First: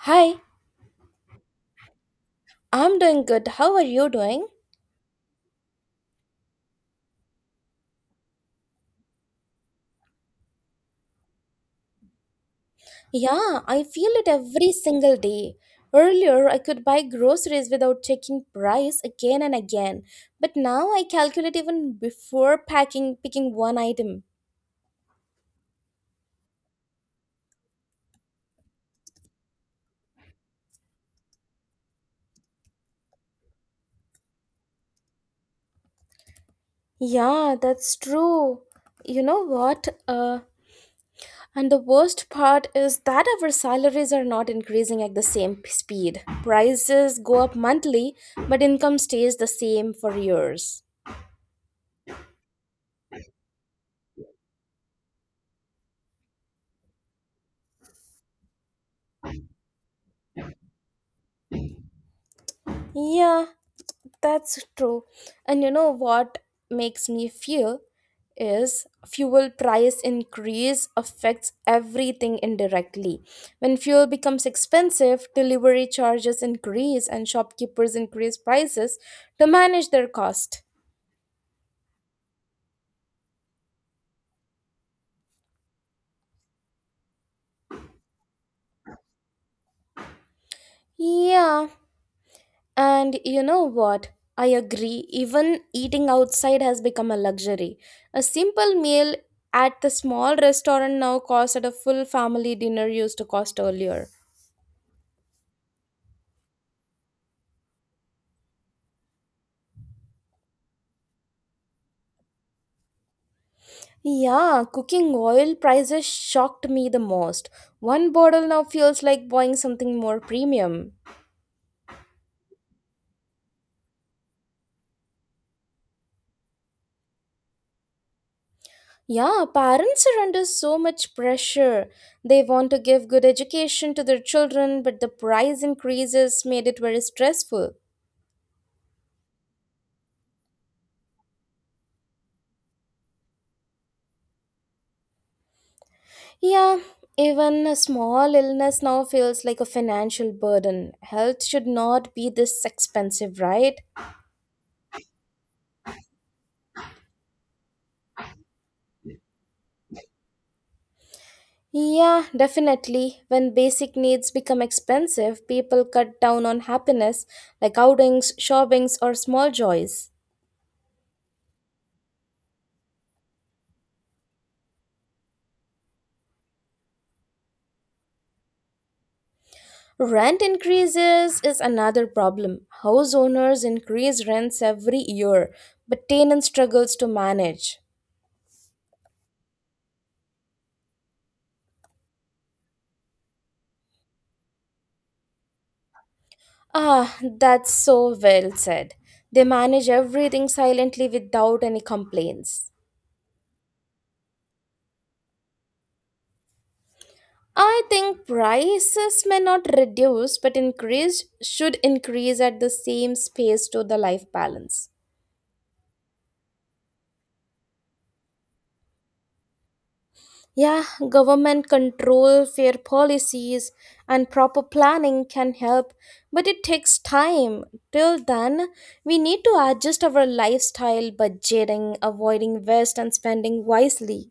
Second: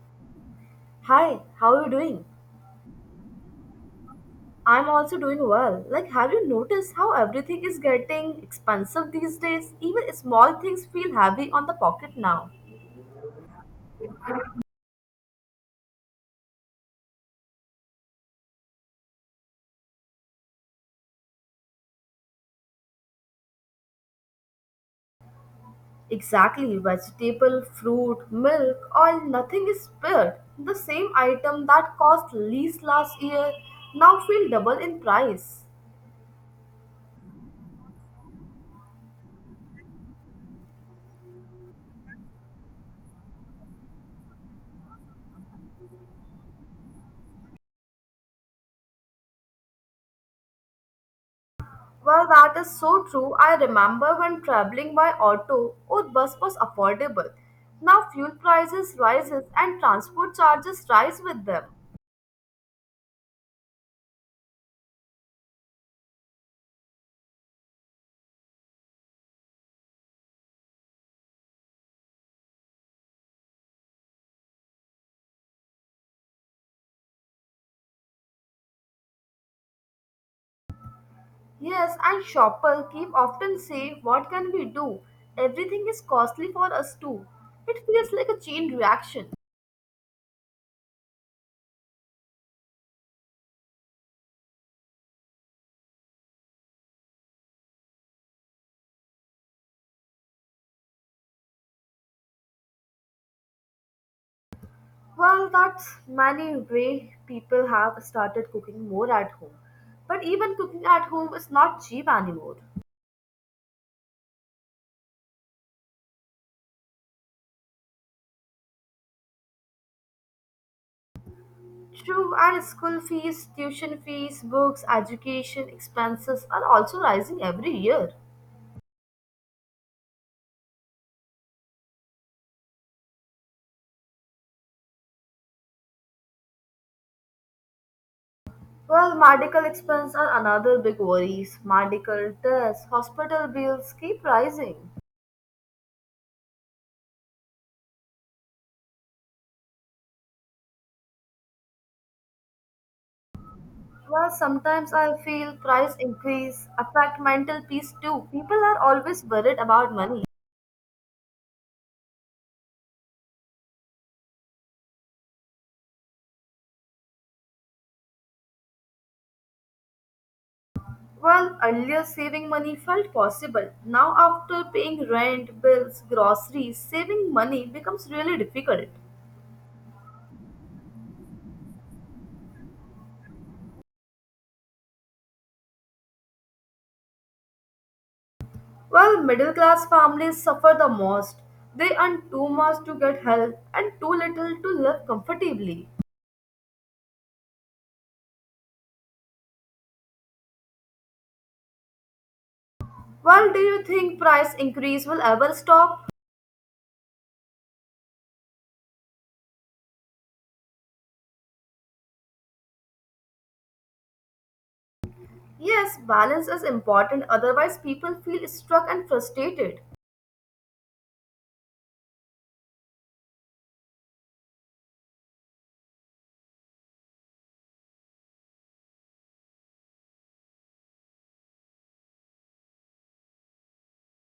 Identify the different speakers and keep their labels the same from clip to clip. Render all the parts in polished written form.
Speaker 1: Hi,
Speaker 2: Hi, how are you doing?
Speaker 1: I'm doing good. How are you doing?
Speaker 2: I'm also doing well. Like, have you noticed how everything is getting expensive these days? Even small things feel heavy on the pocket now.
Speaker 1: Yeah, I feel it every single day. Earlier, I could buy groceries without checking price again and again, but now I calculate even before packing picking one item.
Speaker 2: Exactly, vegetable, fruit, milk, oil, nothing is spared. The same item that cost least last year now feel double in price.
Speaker 1: Yeah, that's true. You know what? And the worst part is that our salaries are not increasing at the same speed. Prices go up monthly, but income stays the same for years.
Speaker 2: Well, that is so true. I remember when traveling by auto or bus was affordable. Now fuel prices rises and transport charges rise with them.
Speaker 1: Yeah, that's true. And you know what makes me feel is fuel price increase affects everything indirectly. When fuel becomes expensive, delivery charges increase and shopkeepers increase prices to manage their cost.
Speaker 2: Yes, and shoppers keep often say, what can we do? Everything is costly for us too. It feels like a chain reaction.
Speaker 1: Yeah, and you know what? I agree. Even eating outside has become a luxury. A simple meal at the small restaurant now costs at a full family dinner used to cost earlier.
Speaker 2: Well, that's many way people have started cooking more at home. But even cooking at home is not cheap anymore.
Speaker 1: Yeah, cooking oil prices shocked me the most. One bottle now feels like buying something more premium.
Speaker 2: True, and school fees, tuition fees, books, education expenses are also rising every year.
Speaker 1: Yeah, parents are under so much pressure. They want to give good education to their children, but the price increases made it very stressful.
Speaker 2: Well, medical expenses are another big worries. Medical tests, hospital bills keep rising.
Speaker 1: Yeah, even a small illness now feels like a financial burden. Health should not be this expensive, right?
Speaker 2: Well, sometimes I feel price increase affect mental peace too. People are always worried about money.
Speaker 1: Yeah, definitely. When basic needs become expensive, people cut down on happiness like outings, shoppings, or small joys.
Speaker 2: Well, earlier saving money felt possible. Now after paying rent, bills, groceries, saving money becomes really difficult.
Speaker 1: Rent increases is another problem. House owners increase rents every year, but tenant struggles to manage.
Speaker 2: Well, middle class families suffer the most. They earn too much to get help and too little to live comfortably.
Speaker 1: Ah, that's so well said. They manage everything silently without any complaints.
Speaker 2: Well, do you think price increase will ever stop?
Speaker 1: I think prices may not reduce but increase should increase at the same space to the life balance.
Speaker 2: Yes, balance is important otherwise people feel stuck and frustrated.
Speaker 1: Yeah, government control, fair policies, and proper planning can help, but it takes time. Till then, we need to adjust our lifestyle, budgeting, avoiding waste, and spending wisely.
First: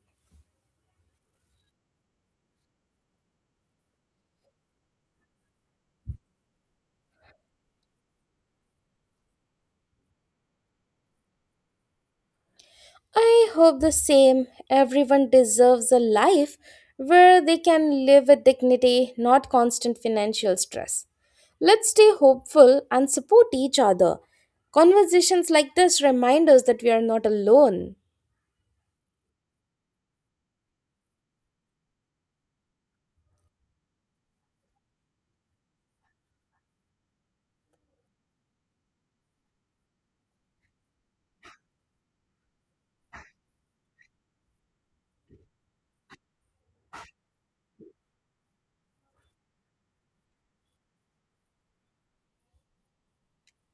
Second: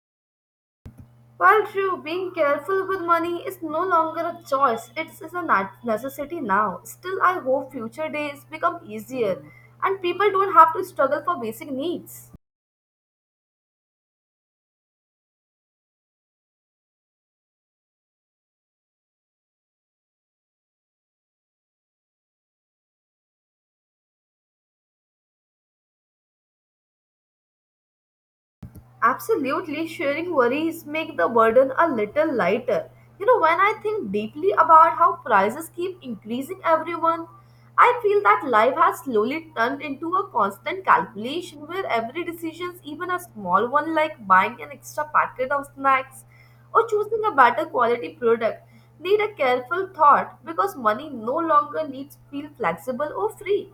Speaker 2: Well, true, being careful with money is no longer a choice, it is a necessity now. Still, I hope future days become easier and people don't have to struggle for basic needs.
Speaker 1: I hope the same. Everyone deserves a life where they can live with dignity, not constant financial stress. Let's stay hopeful and support each other. Conversations like this remind us that we are not alone.
Speaker 2: Absolutely, sharing worries make the burden a little lighter. You know, when I think deeply about how prices keep increasing every month, I feel that life has slowly turned into a constant calculation where every decision, even a small one like buying an extra packet of snacks or choosing a better quality product, need a careful thought because money no longer needs to feel flexible or free.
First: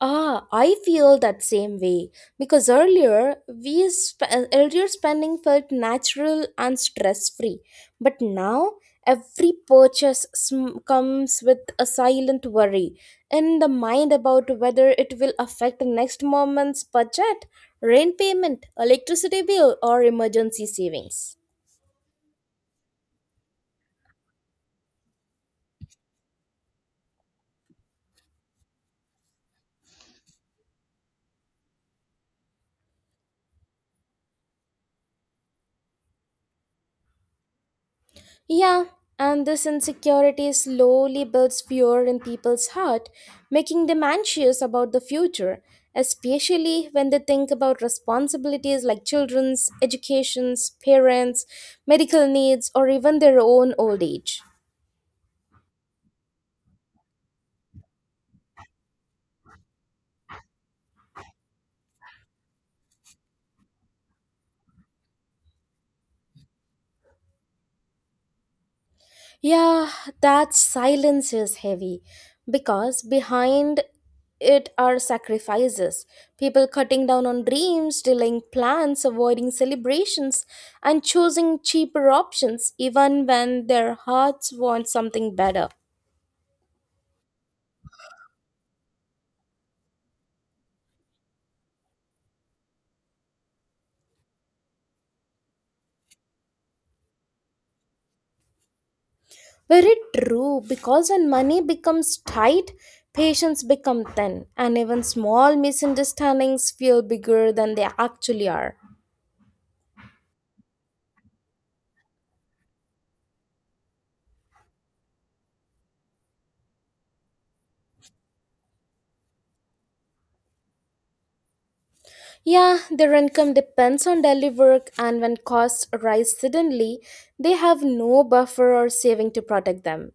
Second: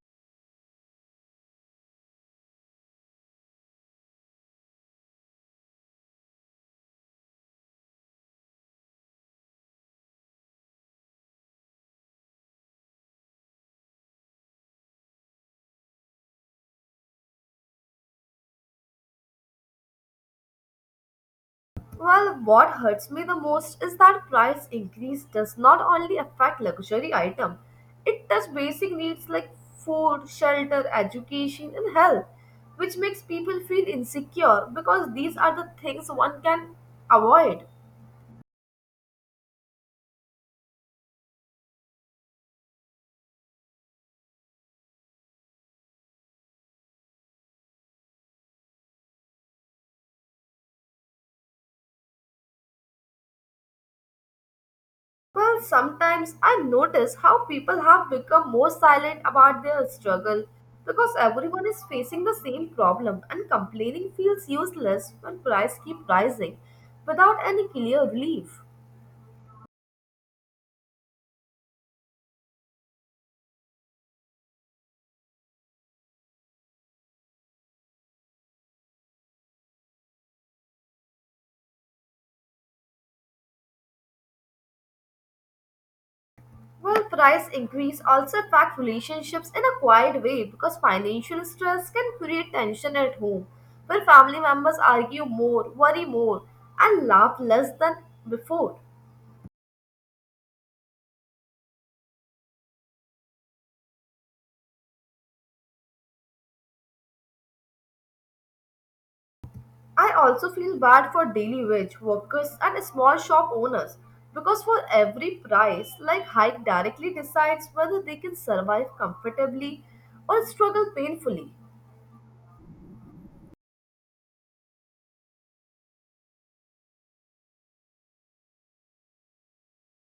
Speaker 1: Ah, I feel that same way because earlier spending felt natural and stress free, but now every purchase comes with a silent worry in the mind about whether it will affect next moment's budget, rent payment, electricity bill, or emergency savings.
Speaker 2: Well, what hurts me the most is that price increase does not only affect luxury item, it does basic needs like food, shelter, education and health, which makes people feel insecure because these are the things one can avoid.
Speaker 1: Yeah, and this insecurity slowly builds fear in people's heart, making them anxious about the future, especially when they think about responsibilities like children's, educations, parents, medical needs, or even their own old age.
Speaker 2: Well, sometimes I notice how people have become more silent about their struggle because everyone is facing the same problem and complaining feels useless when prices keep rising without any clear relief.
Speaker 1: Yeah, that silence is heavy because behind it are sacrifices. People cutting down on dreams, delaying plans, avoiding celebrations, and choosing cheaper options even when their hearts want something better.
Speaker 2: Well, price increase also affect relationships in a quiet way because financial stress can create tension at home, where family members argue more, worry more, and laugh less than before.
Speaker 1: Very true, because when money becomes tight, patience become thin, and even small misunderstandings feel bigger than they actually are.
Speaker 2: I also feel bad for daily wage workers and small shop owners because for every price, like hike directly decides whether they can survive comfortably or struggle painfully.
Speaker 1: Yeah, their income depends on daily work, and when costs rise suddenly, they have no buffer or saving to protect them.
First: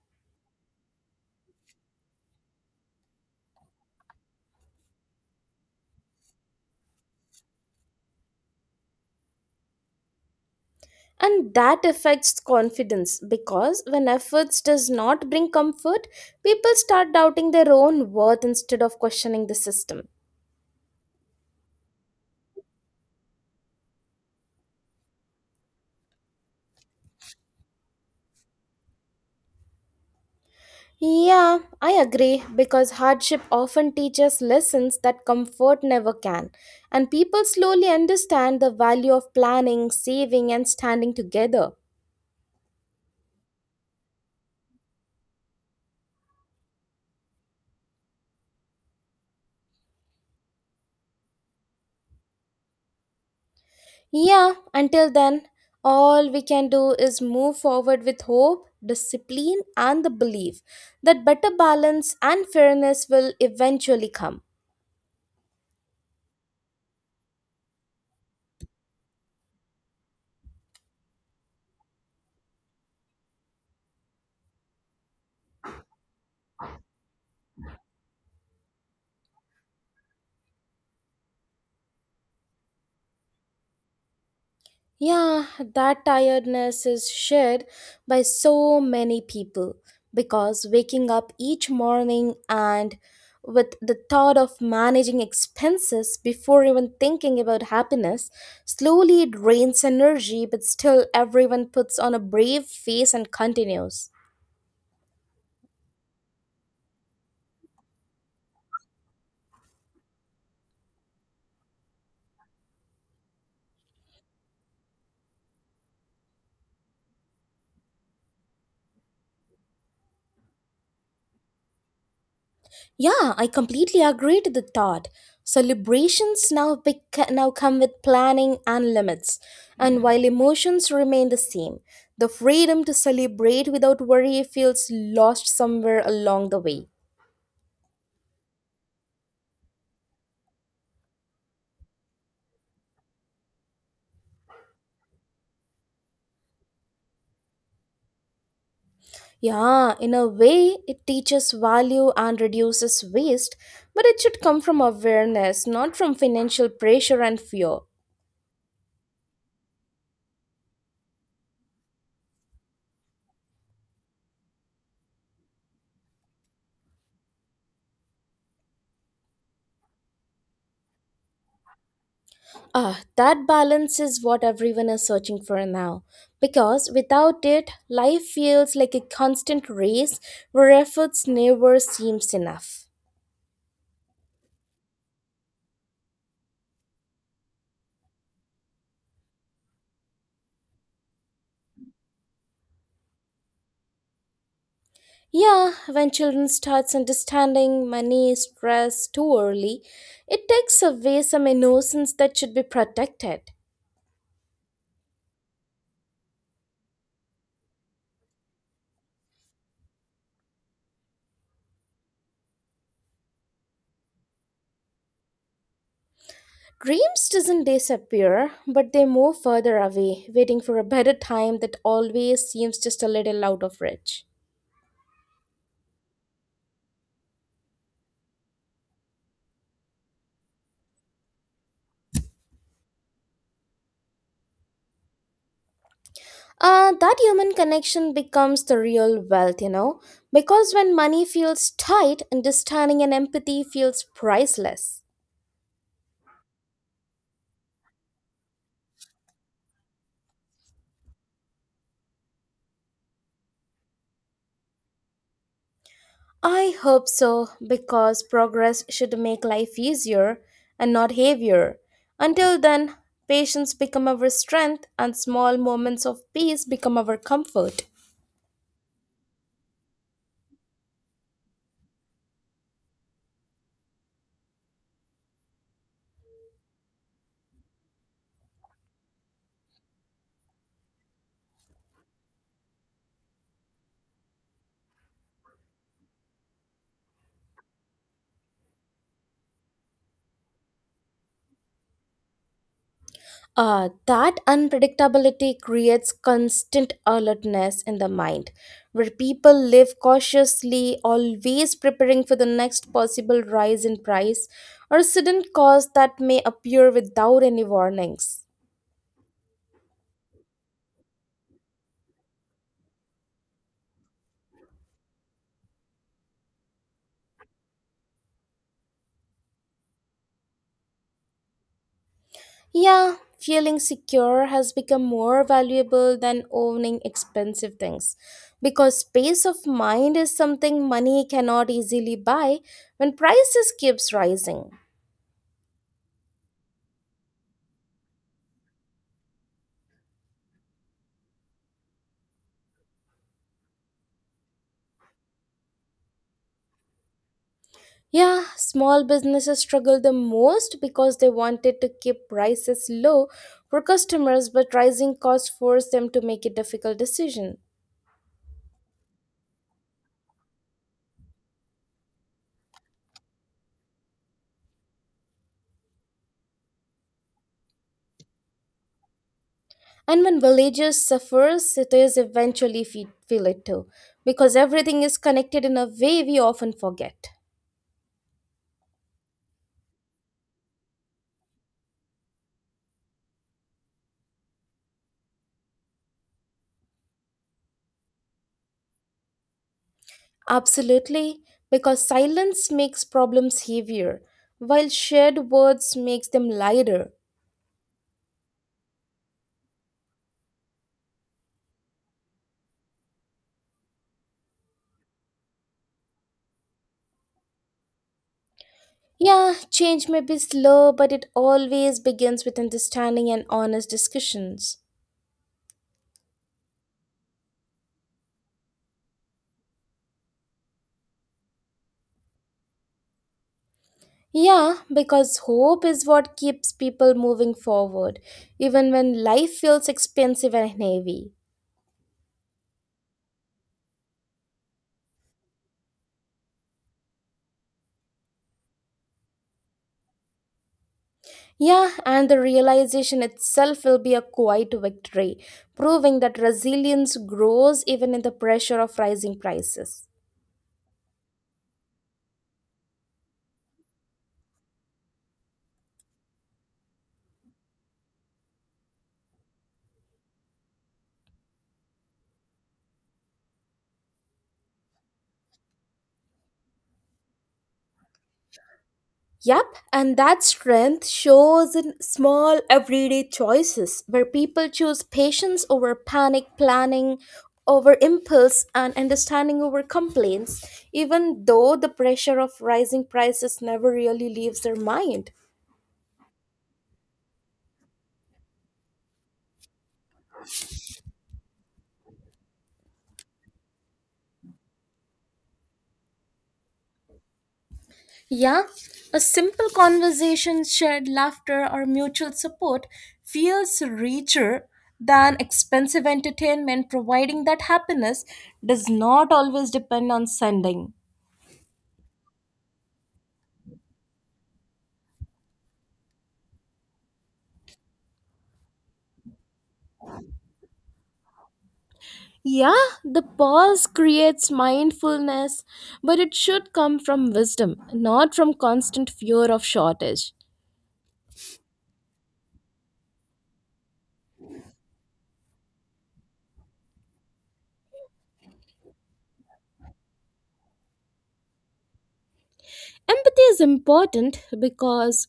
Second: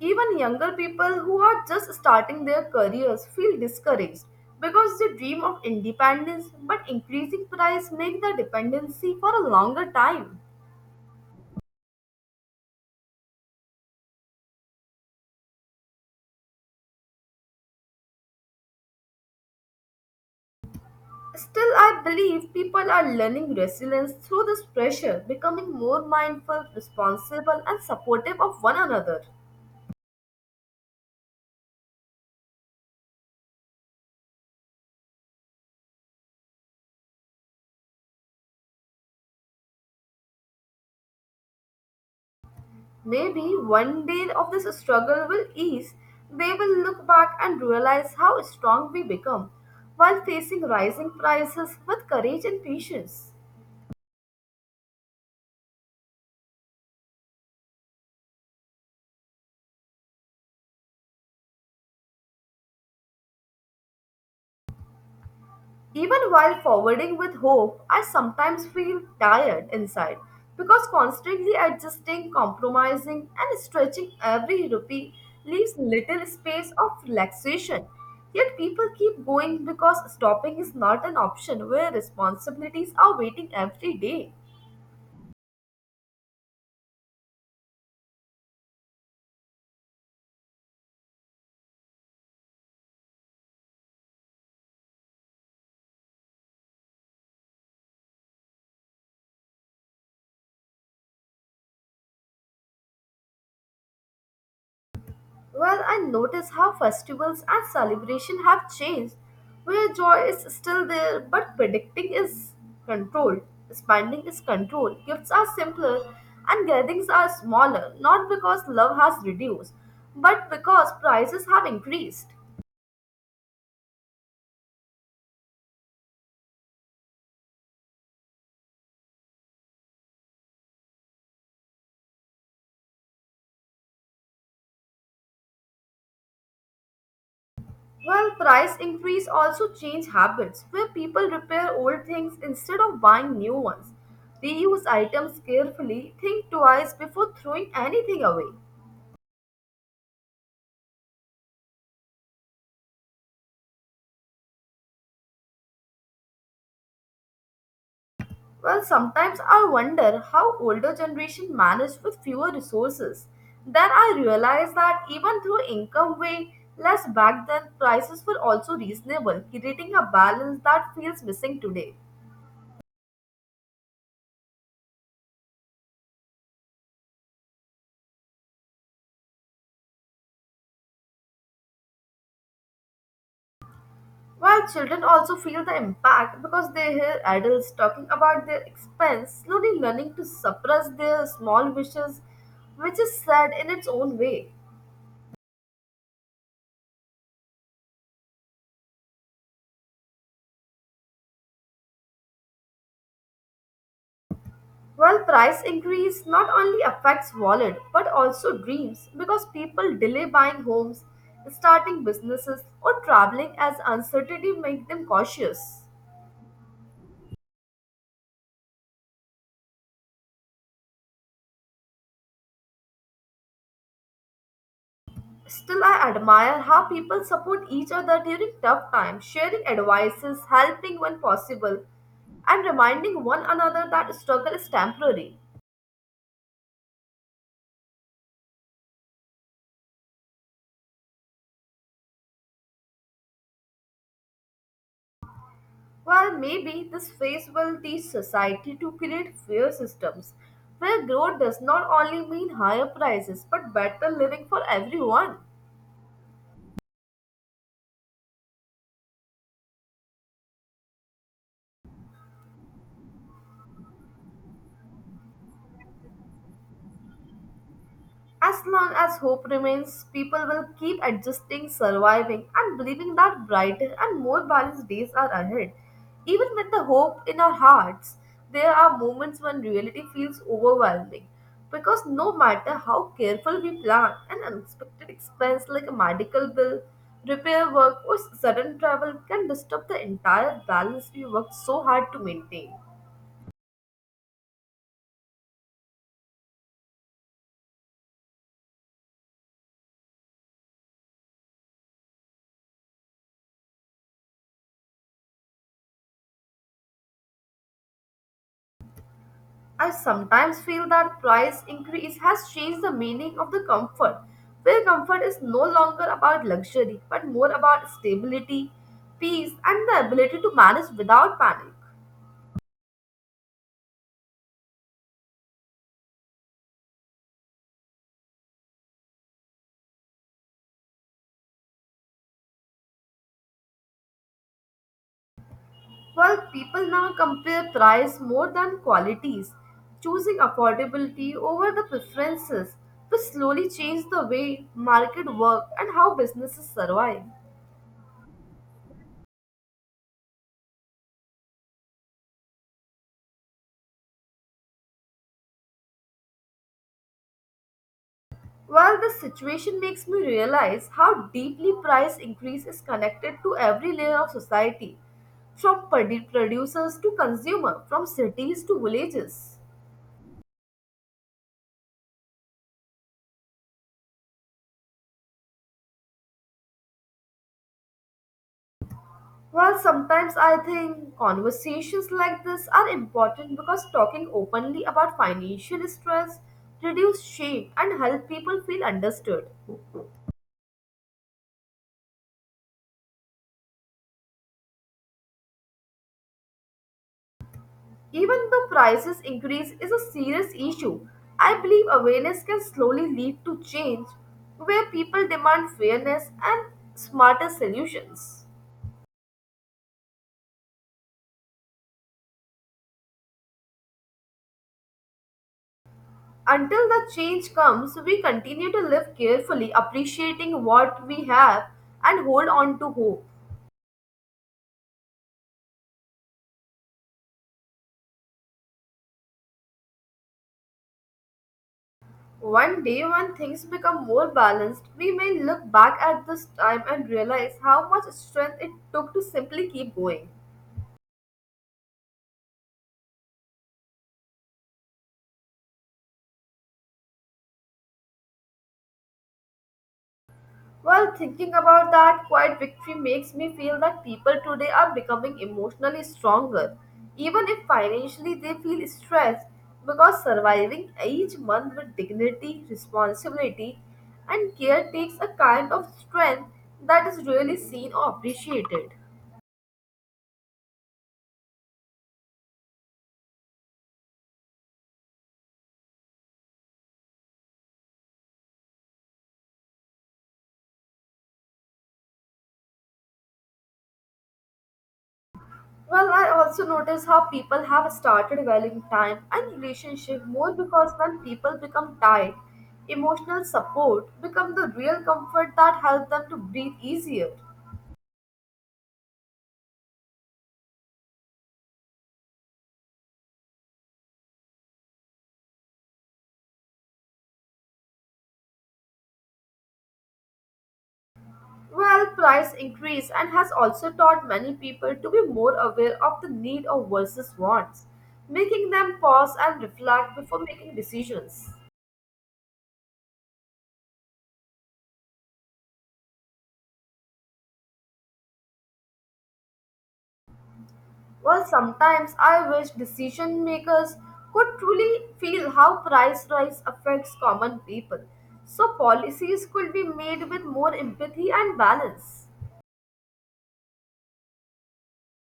Speaker 2: Even younger people who are just starting their careers feel discouraged because they dream of independence, but increasing price make the dependency for a longer time.
Speaker 1: And that affects confidence because when efforts does not bring comfort, people start doubting their own worth instead of questioning the system.
Speaker 2: Still, I believe people are learning resilience through this pressure, becoming more mindful, responsible, and supportive of one another.
Speaker 1: Yeah, I agree because hardship often teaches lessons that comfort never can, and people slowly understand the value of planning, saving, and standing together.
Speaker 2: Maybe one day of this struggle will ease, they will look back and realize how strong we become while facing rising prices with courage and patience.
Speaker 1: Yeah, until then, all we can do is move forward with hope, discipline, and the belief that better balance and fairness will eventually come.
Speaker 2: Even while forwarding with hope, I sometimes feel tired inside because constantly adjusting, compromising, and stretching every rupee leaves little space of relaxation. Yet people keep going because stopping is not an option where responsibilities are waiting every day.
Speaker 1: Yeah, that tiredness is shared by so many people because waking up each morning and with the thought of managing expenses before even thinking about happiness slowly drains energy, but still everyone puts on a brave face and continues.
Speaker 2: Well, I notice how festivals and celebration have changed, where joy is still there, but predicting is controlled. Spending is controlled. Gifts are simpler, and gatherings are smaller. Not because love has reduced, but because prices have increased.
Speaker 1: Yeah, I completely agree to the thought. Celebrations now now come with planning and limits, and while emotions remain the same, the freedom to celebrate without worry feels lost somewhere along the way.
Speaker 2: Well, price increase also change habits, where people repair old things instead of buying new ones. Reuse items carefully. Think twice before throwing anything away.
Speaker 1: Yeah, in a way, it teaches value and reduces waste, but it should come from awareness, not from financial pressure and fear.
Speaker 2: Well, sometimes I wonder how older generation manage with fewer resources. Then I realize that even though income way less back then, prices were also reasonable, creating a balance that feels missing today.
Speaker 1: Ah, that balance is what everyone is searching for now. Because without it, life feels like a constant race where efforts never seems enough.
Speaker 2: While children also feel the impact because they hear adults talking about their expense, slowly learning to suppress their small wishes, which is sad in its own way.
Speaker 1: Yeah, when children starts understanding money, stress too early, it takes away some innocence that should be protected.
Speaker 2: Well, price increase not only affects wallet but also dreams because people delay buying homes, starting businesses, or traveling as uncertainty make them cautious.
Speaker 1: Dreams doesn't disappear, but they move further away, waiting for a better time that always seems just a little out of reach.
Speaker 2: Still, I admire how people support each other during tough times, sharing advices, helping when possible, and reminding one another that struggle is temporary.
Speaker 1: That human connection becomes the real wealth, because when money feels tight, understanding and empathy feels priceless.
Speaker 2: Well, maybe this phase will teach society to create fair systems where growth does not only mean higher prices but better living for everyone.
Speaker 1: I hope so, because progress should make life easier and not heavier. Until then, patience become our strength and small moments of peace become our comfort.
Speaker 2: As long as hope remains, people will keep adjusting, surviving, and believing that brighter and more balanced days are ahead. Even with the hope in our hearts, there are moments when reality feels overwhelming. Because no matter how careful we plan, an unexpected expense like a medical bill, repair work, or sudden travel can disturb the entire balance we worked so hard to maintain.
Speaker 1: That unpredictability creates constant alertness in the mind, where people live cautiously, always preparing for the next possible rise in price or sudden cost that may appear without any warnings.
Speaker 2: I sometimes feel that price increase has changed the meaning of the comfort, where comfort is no longer about luxury but more about stability, peace, and the ability to manage without panic.
Speaker 1: Yeah, feeling secure has become more valuable than owning expensive things because peace of mind is something money cannot easily buy when prices keeps rising.
Speaker 2: While people now compare price more than qualities, choosing affordability over the preferences, which slowly change the way market work and how businesses survive.
Speaker 1: Yeah, small businesses struggle the most because they wanted to keep prices low for customers, but rising costs forced them to make a difficult decision.
Speaker 2: Well, this situation makes me realize how deeply price increase is connected to every layer of society, from producers to consumer, from cities to villages.
Speaker 1: And when villages suffer, cities eventually feel it too, because everything is connected in a way we often forget.
Speaker 2: Well, sometimes I think conversations like this are important because talking openly about financial stress reduce shame and help people feel understood.
Speaker 1: Absolutely, because silence makes problems heavier, while shared words makes them lighter.
Speaker 2: Even the prices increase is a serious issue. I believe awareness can slowly lead to change where people demand fairness and smarter solutions.
Speaker 1: Yeah, change may be slow, but it always begins with understanding and honest discussions.
Speaker 2: Until the change comes, we continue to live carefully, appreciating what we have and hold on to hope.
Speaker 1: Yeah, because hope is what keeps people moving forward, even when life feels expensive and heavy.
Speaker 2: One day, when things become more balanced, we may look back at this time and realize how much strength it took to simply keep going.
Speaker 1: Yeah, and the realization itself will be a quiet victory, proving that resilience grows even in the pressure of rising prices.
Speaker 2: Well, thinking about that quiet victory makes me feel that people today are becoming emotionally stronger, even if financially they feel stressed, because surviving each month with dignity, responsibility, and care takes a kind of strength that is really seen or appreciated.
Speaker 1: Yep, and that strength shows in small everyday choices where people choose patience over panic planning, over impulse, and understanding over complaints, even though the pressure of rising prices never really leaves their mind.
Speaker 2: Well, I also notice how people have started valuing time and relationship more because when people become tight, emotional support become the real comfort that help them to breathe easier.
Speaker 1: Yeah, a simple conversation, shared laughter, or mutual support feels richer than expensive entertainment, providing that happiness does not always depend on sending.
Speaker 2: Well, price increase and has also taught many people to be more aware of the need of versus wants, making them pause and reflect before making decisions.
Speaker 1: Yeah, the pause creates mindfulness, but it should come from wisdom, not from constant fear of shortage.
Speaker 2: Well, sometimes I wish decision makers could truly feel how price rise affects common people, so policies could be made with more empathy and balance.
Speaker 1: Empathy is important because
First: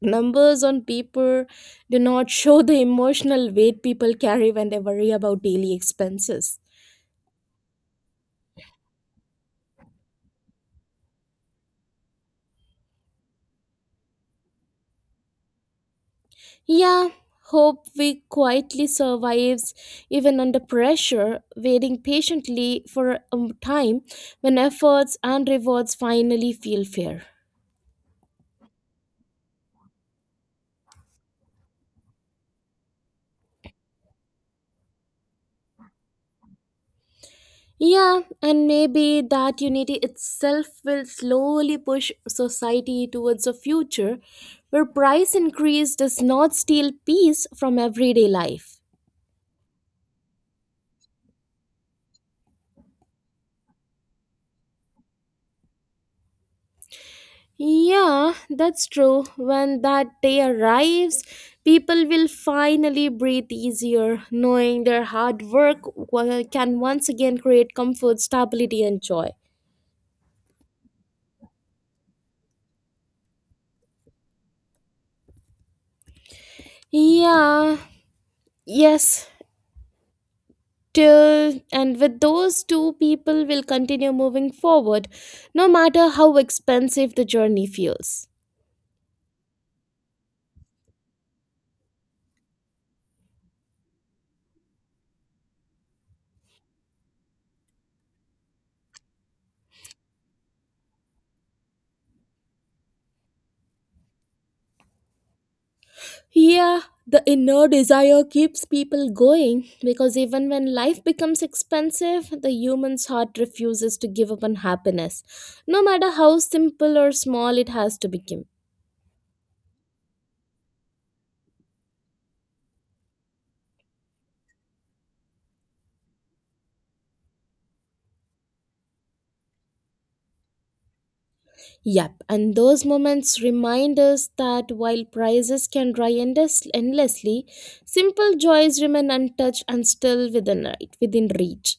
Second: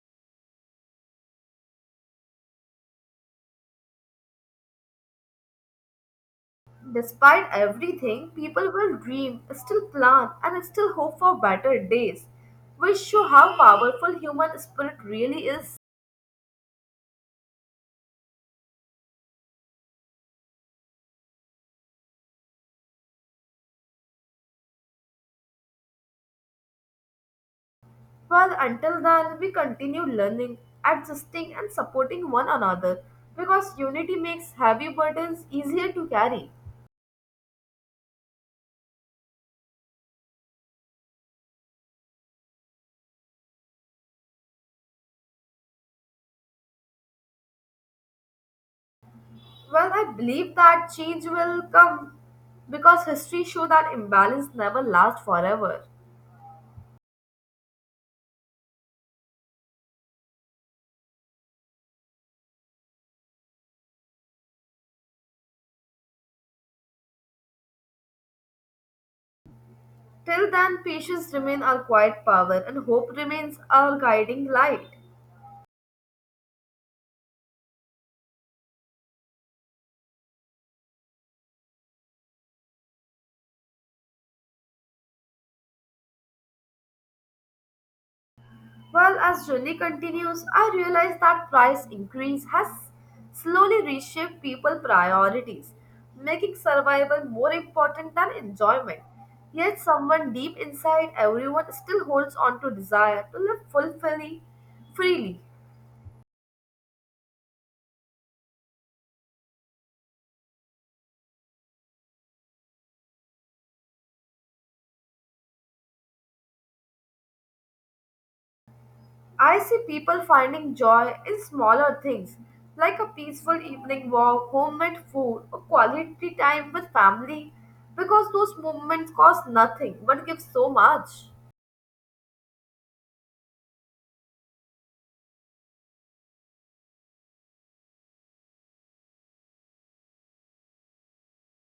Speaker 1: numbers on paper do not show the emotional weight people carry when they worry about daily expenses.
Speaker 2: Despite everything, people will dream, still plan, and still hope for better days, which show how powerful human spirit really is.
Speaker 1: Yeah, hope we quietly survives even under pressure, waiting patiently for a time when efforts and rewards finally feel fair.
Speaker 2: Well, until then, we continue learning, adjusting, and supporting one another because unity makes heavy burdens easier to carry.
Speaker 1: Yeah, and maybe that unity itself will slowly push society towards a future where price increase does not steal peace from everyday life.
Speaker 2: Well, I believe that change will come because history shows that imbalance never lasts forever.
Speaker 1: Yeah, that's true. When that day arrives, people will finally breathe easier, knowing their hard work can once again create comfort, stability, and joy.
Speaker 2: Till then, patience remains our quiet power and hope remains our guiding light.
Speaker 1: Yeah, yes, till and with those two people will continue moving forward no matter how expensive the journey feels
Speaker 2: Well, as journey continues, I realize that price increase has slowly reshaped people priorities, making survival more important than enjoyment. Yet someone deep inside everyone still holds on to desire to live fulfilling freely.
Speaker 1: yeah the inner desire keeps people going because even when life becomes expensive the human's heart refuses to give up on happiness no matter how simple or small it has to become.
Speaker 2: I see people finding joy in smaller things like a peaceful evening walk, homemade food, or quality time with family because those moments cost nothing but give so much.
Speaker 1: Yep, and those moments remind us that while prizes can dry endlessly, simple joys remain untouched and still within right, within reach.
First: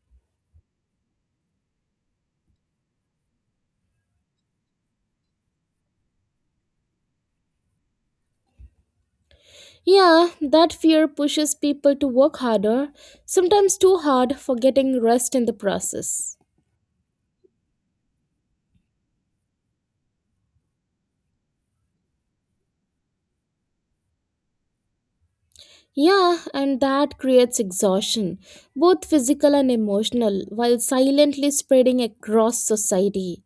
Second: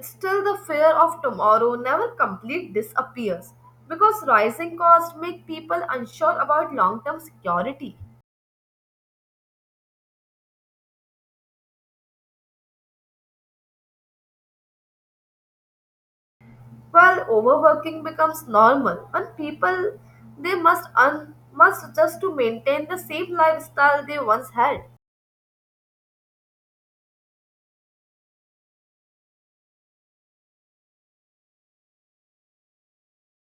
Speaker 2: Still, the fear of tomorrow never completely disappears because rising costs make people unsure about long term security.
Speaker 1: Yeah, that fear pushes people to work harder, sometimes too hard, forgetting rest in the process.
Speaker 2: While overworking becomes normal when people they must must just to maintain the same lifestyle they once had.
Speaker 1: Yeah, and that creates exhaustion, both physical and emotional, while silently spreading across society.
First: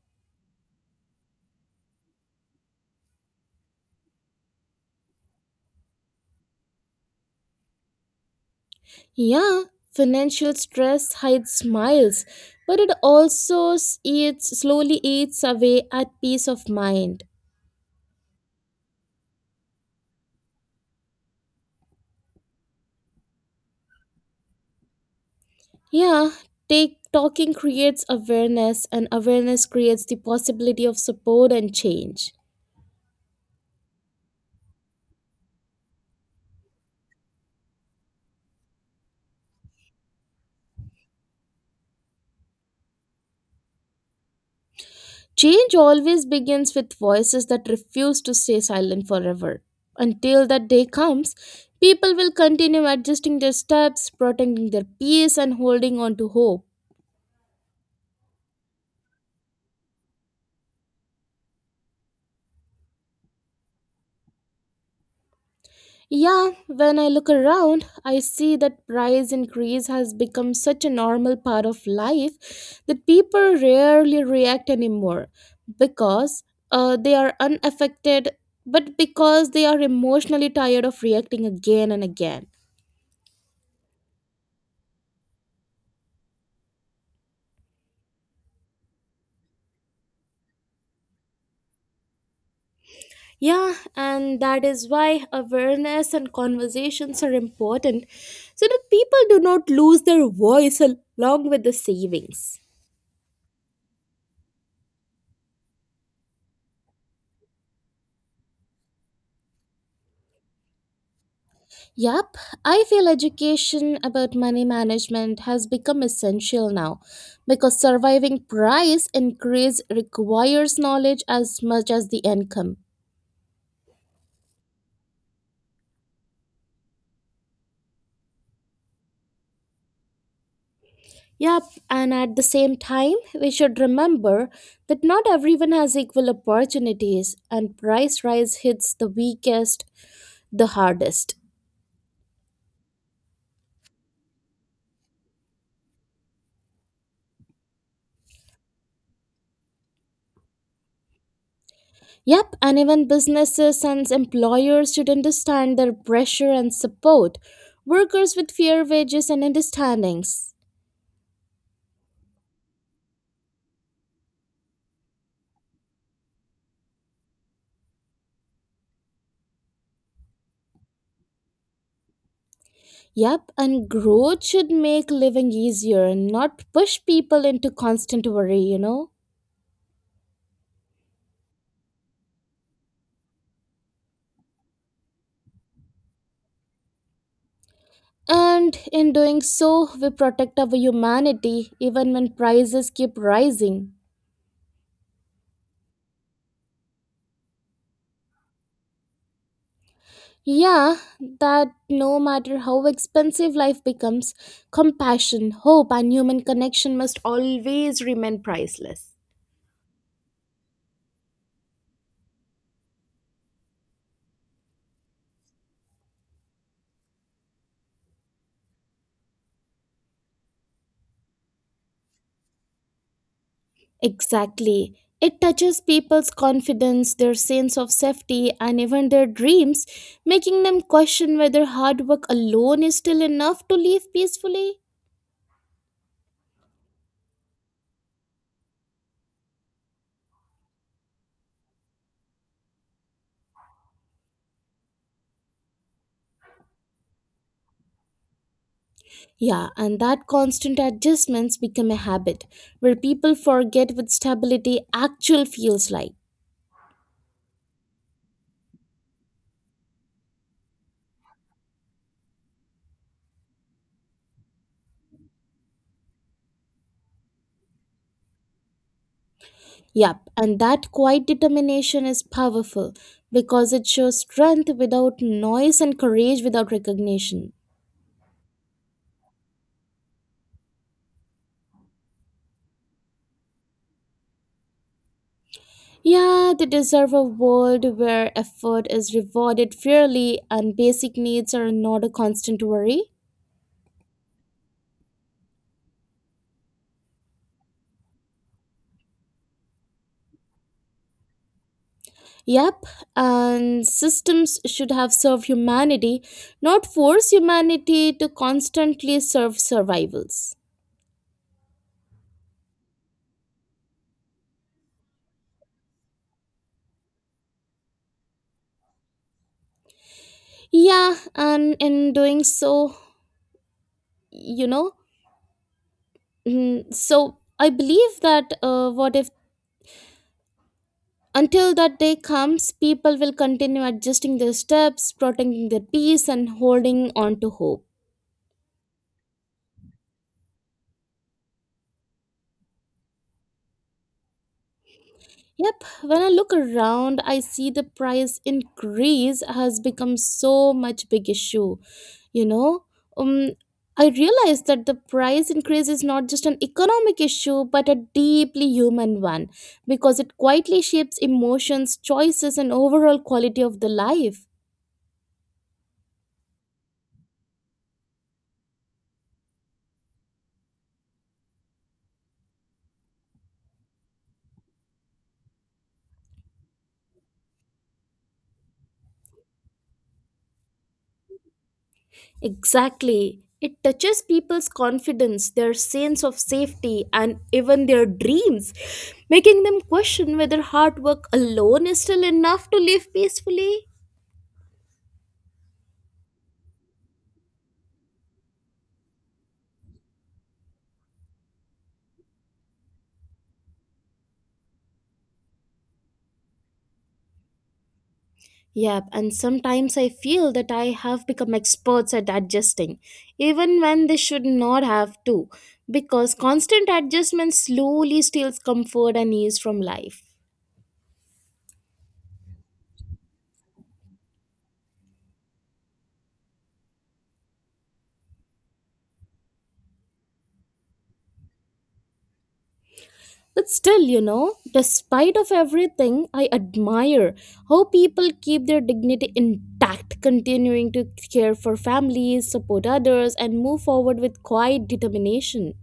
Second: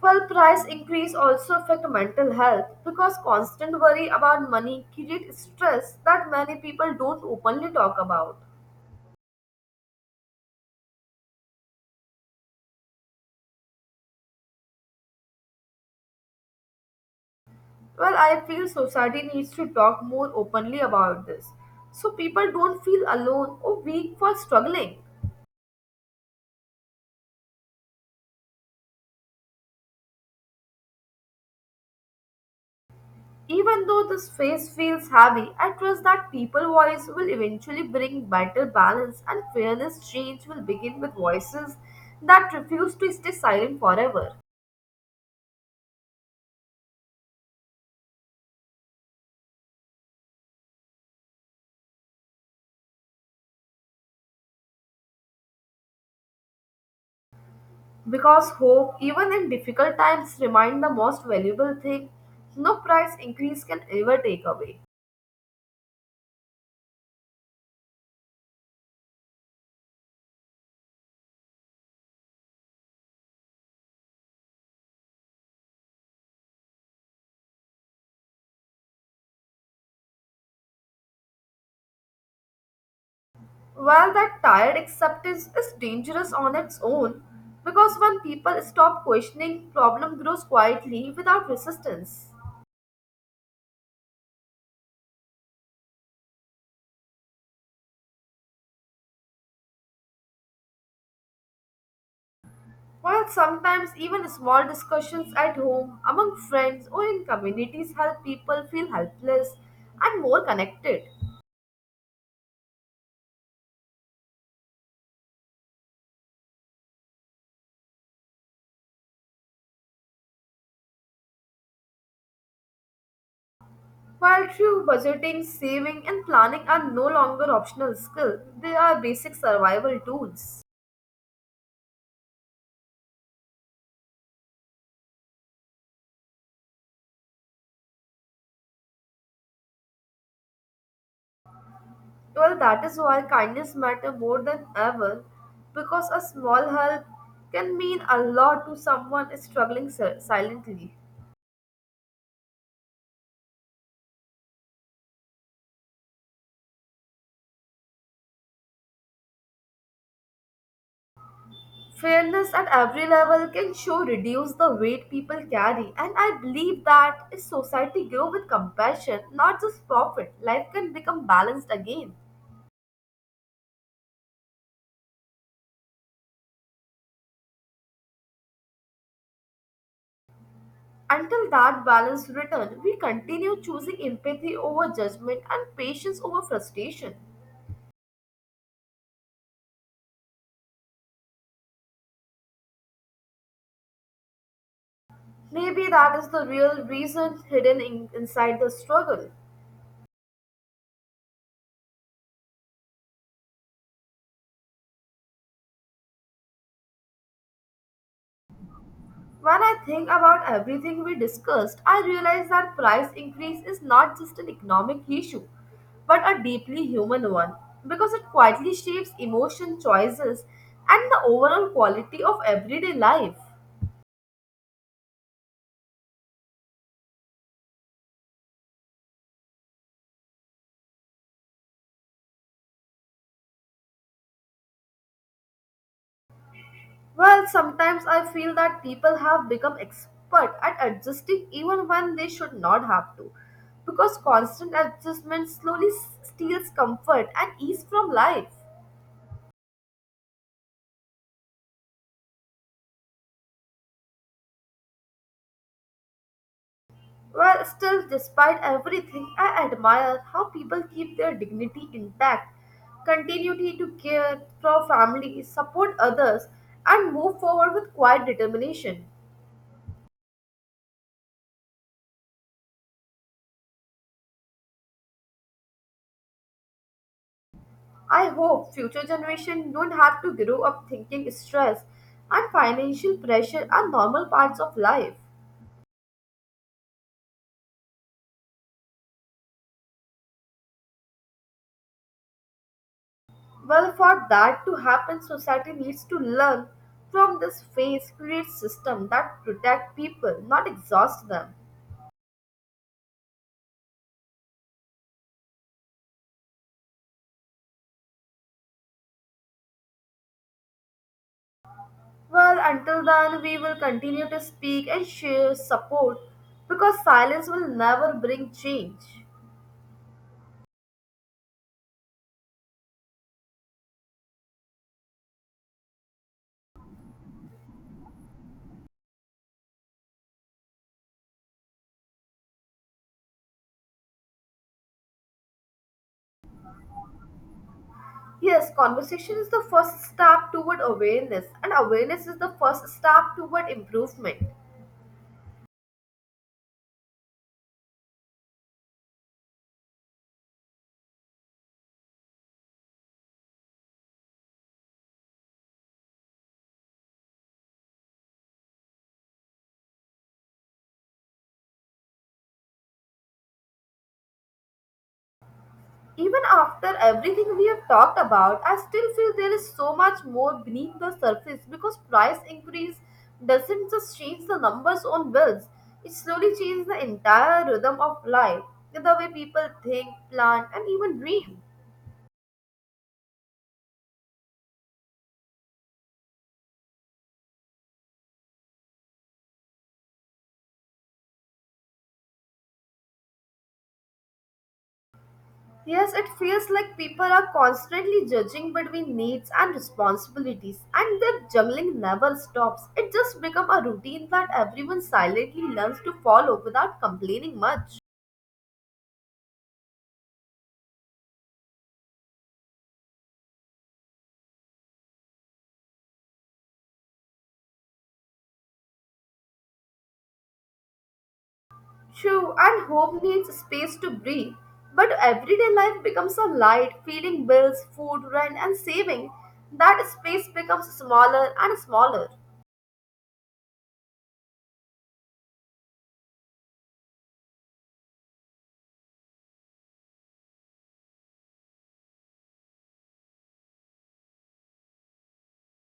Speaker 2: Well, price increase also affect mental health because constant worry about money creates stress that many people don't openly talk about.
Speaker 1: Yeah, financial stress hides smiles, but it also eats slowly eats away at peace of mind.
Speaker 2: Well, I feel society needs to talk more openly about this so people don't feel alone or weak for struggling.
Speaker 1: Yeah, take talking creates awareness and awareness creates the possibility of support and change.
Speaker 2: Even though this phase feels heavy, I trust that people voice will eventually bring better balance and fairness change will begin with voices that refuse to stay silent forever.
Speaker 1: Change always begins with voices that refuse to stay silent forever. Until that day comes, people will continue adjusting their steps, protecting their peace, and holding on to hope.
Speaker 2: Because hope, even in difficult times, remains the most valuable thing no price increase can ever take away.
Speaker 1: Yeah, when I look around, I see that price increase has become such a normal part of life that people rarely react anymore because they are unaffected, but because they are emotionally tired of reacting again and again.
Speaker 2: While that tired acceptance is dangerous on its own, because when people stop questioning, problem grows quietly without resistance.
Speaker 1: Yeah, and that is why awareness and conversations are important so that people do not lose their voice along with the savings.
Speaker 2: While sometimes even small discussions at home, among friends, or in communities help people feel helpless and more connected.
Speaker 1: Yep, I feel education about money management has become essential now because surviving price increase requires knowledge as much as the income.
Speaker 2: While true budgeting, saving, and planning are no longer optional skills, they are basic survival tools.
Speaker 1: Yep, and at the same time, we should remember that not everyone has equal opportunities and price rise hits the weakest the hardest.
Speaker 2: Well, that is why kindness matter more than ever, because a small help can mean a lot to someone struggling silently.
Speaker 1: Yep, and even businesses and employers should understand their pressure and support workers with fair wages and understandings.
Speaker 2: Fairness at every level can show reduce the weight people carry, and I believe that if society grow with compassion, not just profit, life can become balanced again.
Speaker 1: Yep, and growth should make living easier and not push people into constant worry.
Speaker 2: Until that balance returns, we continue choosing empathy over judgment and patience over frustration.
Speaker 1: And in doing so, we protect our humanity even when prices keep rising.
Speaker 2: Maybe that is the real reason hidden inside the struggle.
Speaker 1: Yeah, that no matter how expensive life becomes, compassion, hope, and human connection must always remain priceless.
Speaker 2: When I think about everything we discussed, I realize that price increase is not just an economic issue, but a deeply human one because it quietly shapes emotion choices and the overall quality of everyday life.
Speaker 1: Exactly. It touches people's confidence, their sense of safety, and even their dreams, making them question whether hard work alone is still enough to live peacefully.
Speaker 2: Well, sometimes I feel that people have become expert at adjusting even when they should not have to, because constant adjustment slowly steals comfort and ease from life.
Speaker 1: Yeah, and that constant adjustments become a habit where people forget what stability actually feels like.
Speaker 2: Well, still, despite everything, I admire how people keep their dignity intact, continuity to care for family, support others, and move forward with quiet determination.
Speaker 1: Yep, and that quiet determination is powerful because it shows strength without noise and courage without recognition.
Speaker 2: I hope future generations don't have to grow up thinking stress and financial pressure are normal parts of life.
Speaker 1: Yeah, they deserve a world where effort is rewarded fairly and basic needs are not a constant worry.
Speaker 2: Well, for that to happen, society needs to learn from this phase, create system that protect people, not exhaust them.
Speaker 1: Yep, and systems should have served humanity, not force humanity to constantly serve survivals.
Speaker 2: Well, until then, we will continue to speak and share support because silence will never bring change.
Speaker 1: Yeah, and in doing so, you know, I believe that what if until that day comes, people will continue adjusting their steps, protecting their peace, and holding on to hope.
Speaker 2: Yes, conversation is the first step toward awareness, and awareness is the first step toward improvement.
Speaker 1: Yep, when I look around, I see the price increase has become so much big issue, you know? Um I realize that the price increase is not just an economic issue but a deeply human one because it quietly shapes emotions, choices and overall quality of the life.
Speaker 2: Even after everything we have talked about, I still feel there is so much more beneath the surface because price increase doesn't just change the numbers on bills, it slowly changes the entire rhythm of life, the way people think, plan, and even dream.
Speaker 1: Exactly. It touches people's confidence, their sense of safety, and even their dreams, making them question whether hard work alone is still enough to live peacefully.
Speaker 2: Yes, it feels like people are constantly judging between needs and responsibilities, and their juggling never stops. It just becomes a routine that everyone silently learns to follow without complaining much.
Speaker 1: Yep, and sometimes I feel that I have become experts at adjusting, even when they should not have to, because constant adjustment slowly steals comfort and ease from life.
Speaker 2: True, and home needs space to breathe. But everyday life becomes a light, feeding bills, food, rent, and saving. That space becomes smaller and smaller.
Speaker 1: But still, despite of everything, I admire how people keep their dignity intact, continuing to care for families, support others, and move forward with quiet determination.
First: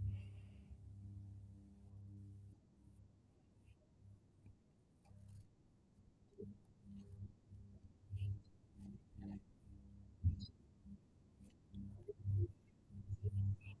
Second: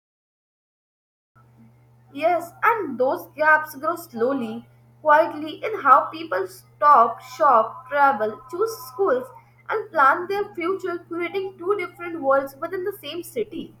Speaker 2: Yes, and those gaps grow slowly, quietly in how people stop, shop, travel, choose schools, and plan their future, creating two different worlds within the same city.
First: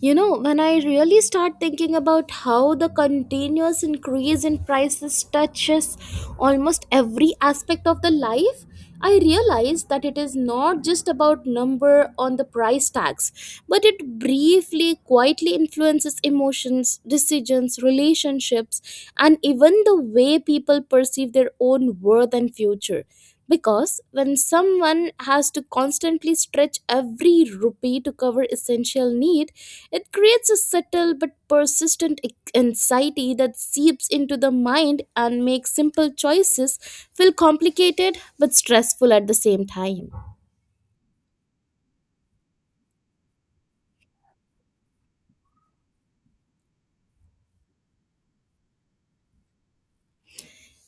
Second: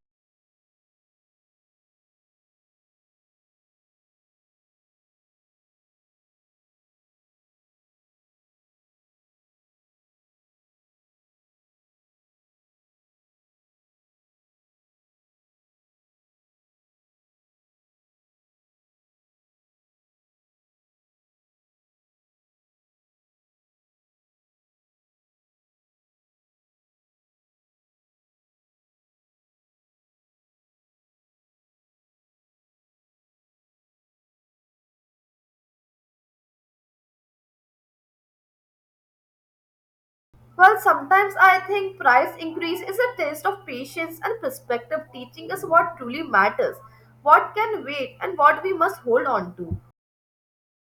Speaker 1: You know, when I really start thinking about how the continuous increase in prices touches almost every aspect of the life, I realize that it is not just about number on the price tags, but it briefly, quietly influences emotions, decisions, relationships, and even the way people perceive their own worth and future because when someone has to constantly stretch every rupee to cover essential need, it creates a subtle but persistent anxiety that seeps into the mind and makes simple choices feel complicated but stressful at the same time.
Speaker 2: Well, sometimes I think price increase is a test of patience and perspective, teaching us what truly matters, what can wait, and what we must hold on to.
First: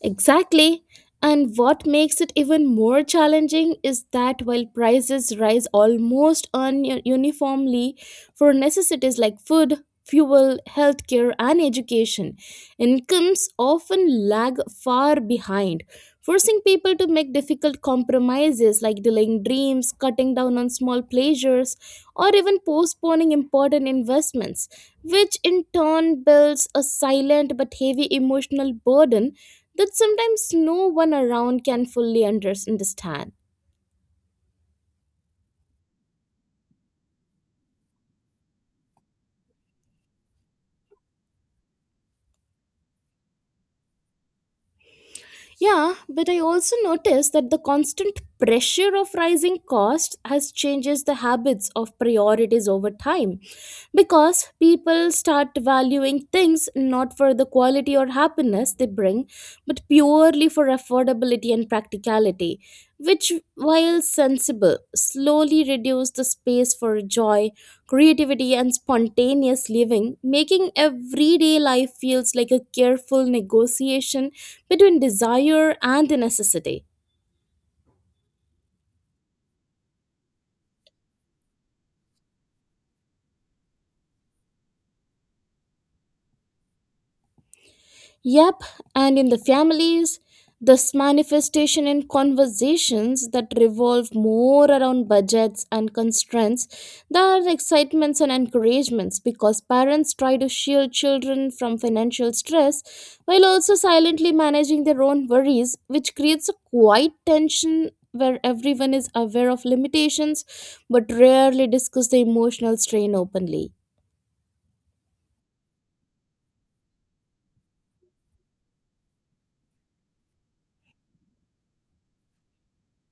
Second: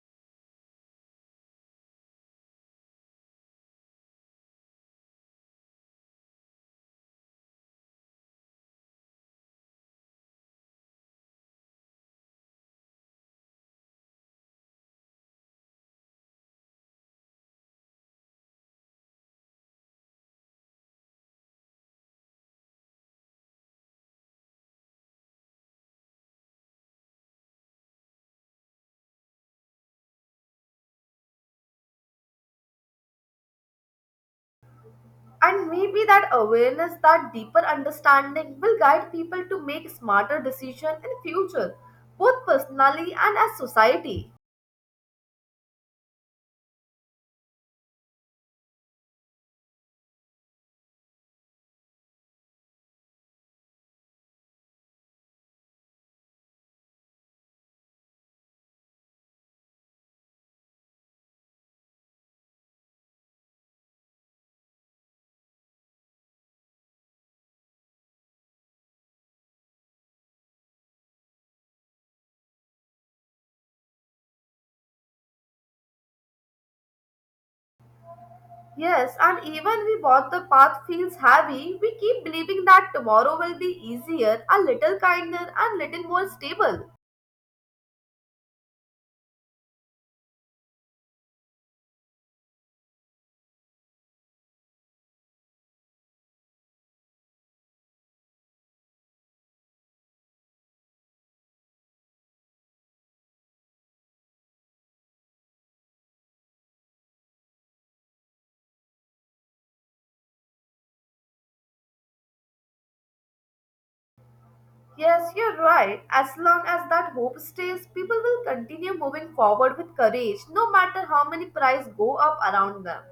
Speaker 1: Exactly. And what makes it even more challenging is that while prices rise almost uniformly for necessities like food, fuel, healthcare, and education, incomes often lag far behind, forcing people to make difficult compromises like delaying dreams, cutting down on small pleasures, or even postponing important investments, which in turn builds a silent but heavy emotional burden that sometimes no one around can fully understand.
Speaker 2: And maybe that awareness, that deeper understanding will guide people to make smarter decisions in future, both personally and as society.
Speaker 1: Yeah, but I also noticed that the constant pressure of rising costs has changes the habits of priorities over time because people start valuing things not for the quality or happiness they bring but purely for affordability and practicality which while sensible slowly reduce the space for joy creativity and spontaneous living making everyday life feels like a careful negotiation between desire and the necessity.
Speaker 2: Yes, and even we both the path feels heavy, we keep believing that tomorrow will be easier, a little kinder, and little more stable.
Speaker 1: Yep, and in the families, this manifestation in conversations that revolve more around budgets and constraints, there are excitements and encouragements because parents try to shield children from financial stress while also silently managing their own worries, which creates a quiet tension where everyone is aware of limitations but rarely discuss the emotional strain openly.
Speaker 2: Yes, you're right. As long as that hope stays, people will continue moving forward with courage, no matter how many prices go up around them.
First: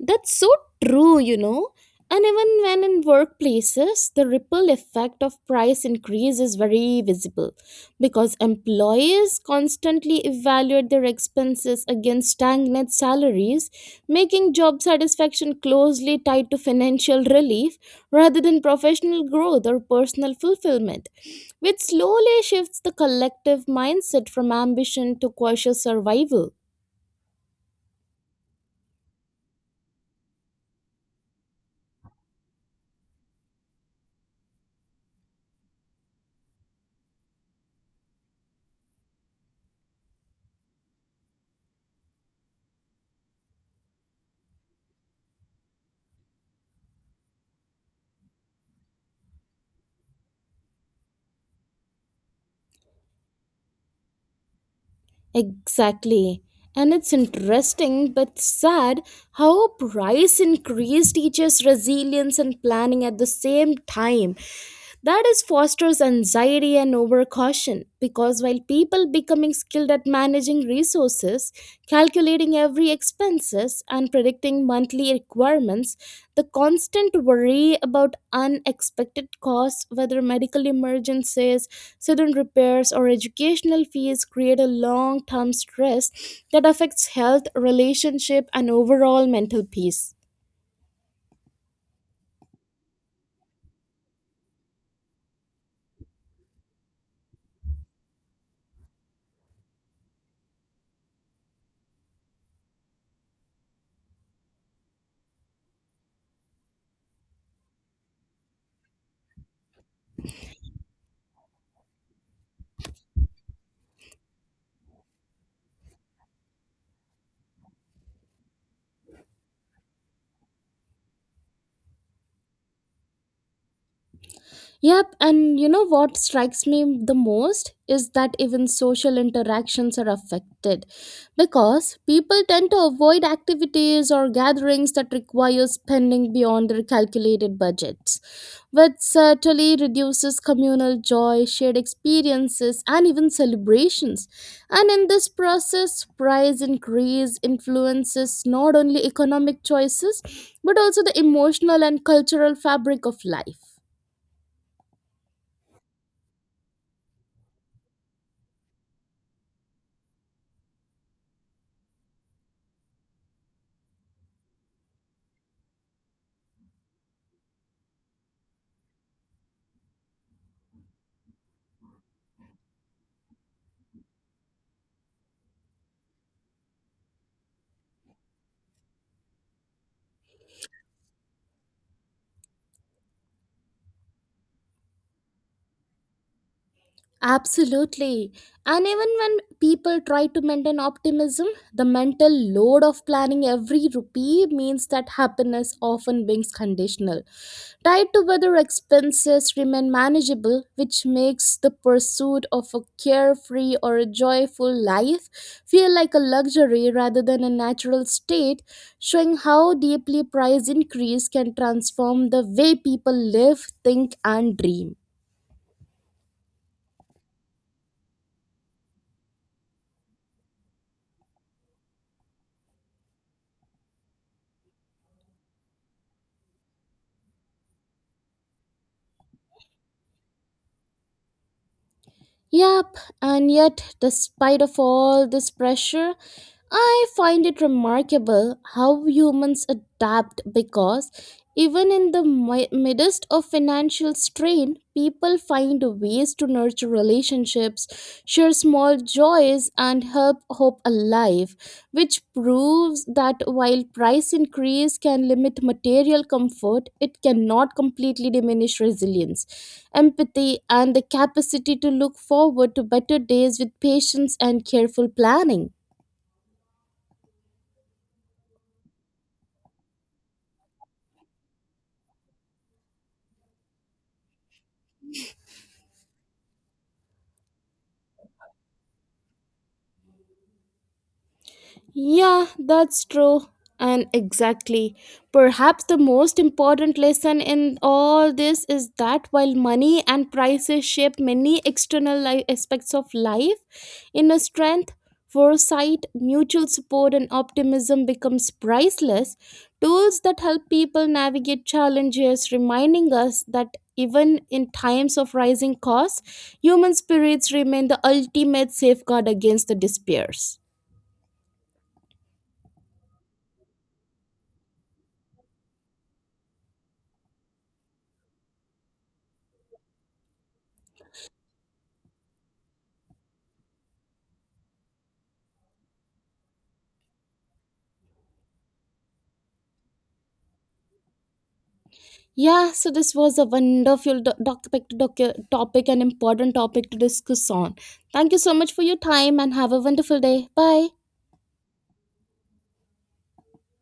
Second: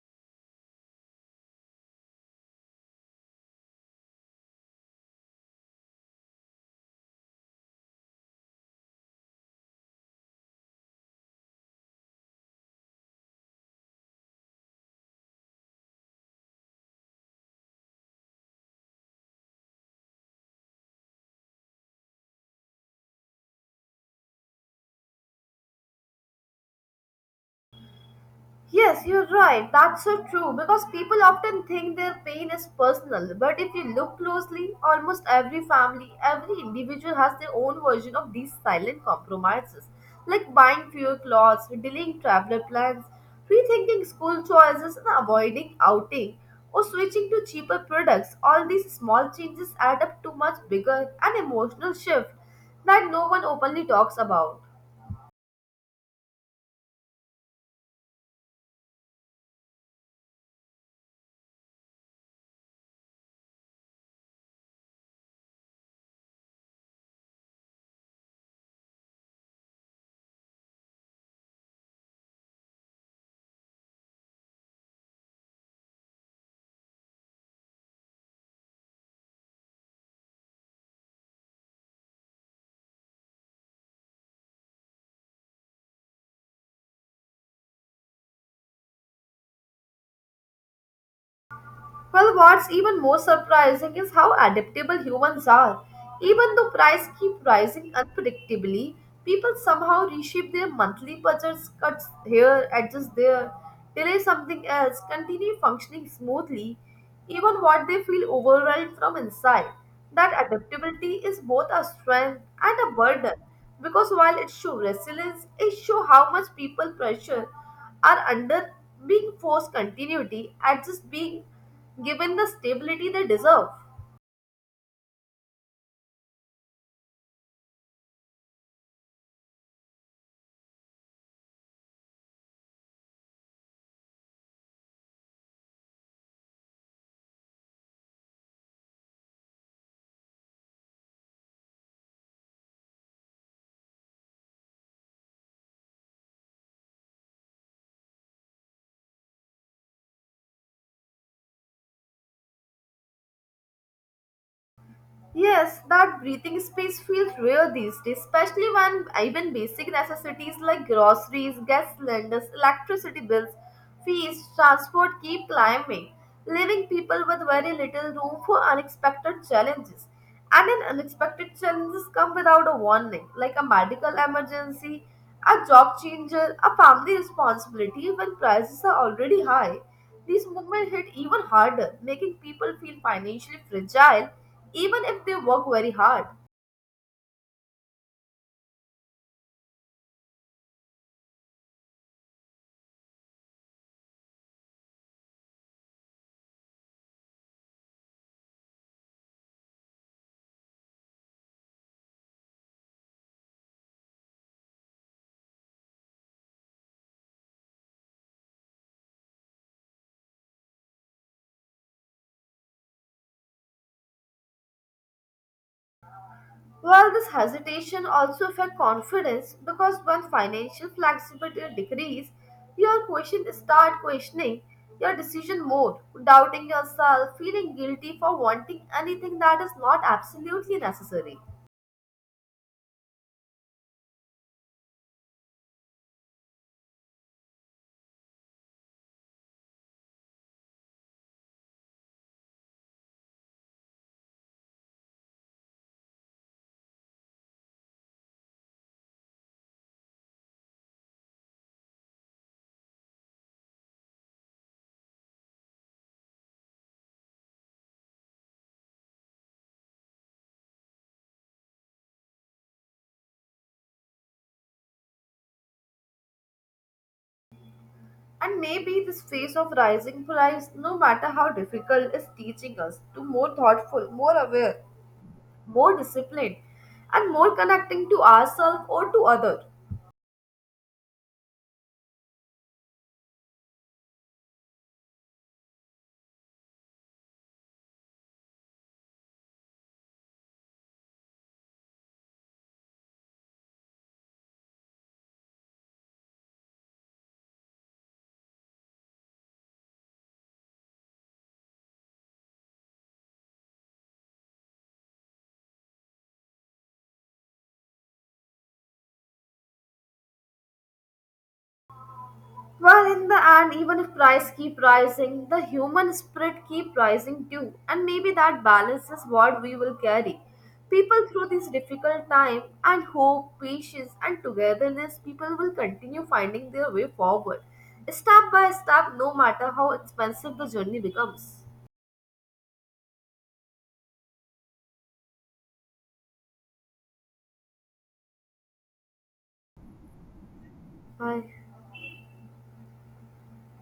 Speaker 1: That's so true, you know. And even when in workplaces, the ripple effect of price increase is very visible because employers constantly evaluate their expenses against stagnant salaries, making job satisfaction closely tied to financial relief rather than professional growth or personal fulfillment, which slowly shifts the collective mindset from ambition to cautious survival.
Speaker 2: Yes, you're right. That's so true because people often think their pain is personal. But if you look closely, almost every family, every individual has their own version of these silent compromises, like buying fewer clothes, delaying traveler plans, rethinking school choices, and avoiding outing or switching to cheaper products. All these small changes add up to much bigger and emotional shift that no one openly talks about.
Speaker 1: Exactly. And it's interesting but sad how price increase teaches resilience and planning at the same time. That is fosters anxiety and overcaution because while people becoming skilled at managing resources, calculating every expenses and predicting monthly requirements, the constant worry about unexpected costs, whether medical emergencies, sudden repairs, or educational fees, create a long term stress that affects health, relationship, and overall mental peace.
Speaker 2: Well, what's even more surprising is how adaptable humans are. Even though prices keep rising unpredictably, people somehow reshape their monthly budgets, cuts here, adjust there, delay something else, continue functioning smoothly, even what they feel overwhelmed from inside. That adaptability is both a strength and a burden because while it shows resilience, it shows how much people pressure are under being forced continuity adjust being given the stability they deserve.
Speaker 1: Yep, and you know what strikes me the most is that even social interactions are affected because people tend to avoid activities or gatherings that require spending beyond their calculated budgets, which certainly reduces communal joy, shared experiences, and even celebrations. And in this process, price increase influences not only economic choices but also the emotional and cultural fabric of life.
Speaker 2: Yes, that breathing space feels rare these days, especially when even basic necessities like groceries, gas cylinders, electricity bills, fees, transport keep climbing, leaving people with very little room for unexpected challenges. And an unexpected challenges come without a warning, like a medical emergency, a job changer, a family responsibility when prices are already high. These movements hit even harder, making people feel financially fragile even if they work very hard.
Speaker 1: Absolutely. And even when people try to maintain optimism, the mental load of planning every rupee means that happiness often becomes conditional, tied to whether expenses remain manageable, which makes the pursuit of a carefree or a joyful life feel like a luxury rather than a natural state, showing how deeply price increase can transform the way people live, think, and dream.
Speaker 2: Well, this hesitation also affects confidence because when financial flexibility decreases, your question start questioning your decision more, doubting yourself, feeling guilty for wanting anything that is not absolutely necessary.
Speaker 1: Yep, and yet, despite of all this pressure, I find it remarkable how humans adapt because even in the midst of financial strain, people find ways to nurture relationships, share small joys, and help hope alive, which proves that while price increase can limit material comfort, it cannot completely diminish resilience empathy, and the capacity to look forward to better days with patience and careful planning.
Speaker 2: And maybe this phase of rising price, no matter how difficult, is teaching us to more thoughtful, more aware, more disciplined, and more connecting to ourselves or to others.
Speaker 1: Yeah, that's true. And exactly. Perhaps the most important lesson in all this is that while money and prices shape many external aspects of life, inner strength, foresight, mutual support, and optimism becomes priceless tools that help people navigate challenges, reminding us that even in times of rising costs, human spirits remain the ultimate safeguard against the despairs.
Speaker 2: Well, in the end, even if price keep rising, the human spirit keep rising too, and maybe that balance is what we will carry. People through this difficult time and hope, patience, and togetherness, people will continue finding their way forward, step by step, no matter how expensive the journey becomes.
Speaker 1: Yeah, so this was a wonderful topic, an important topic to discuss on. Thank you so much for your time and have a wonderful day. Bye.
Speaker 2: Bye.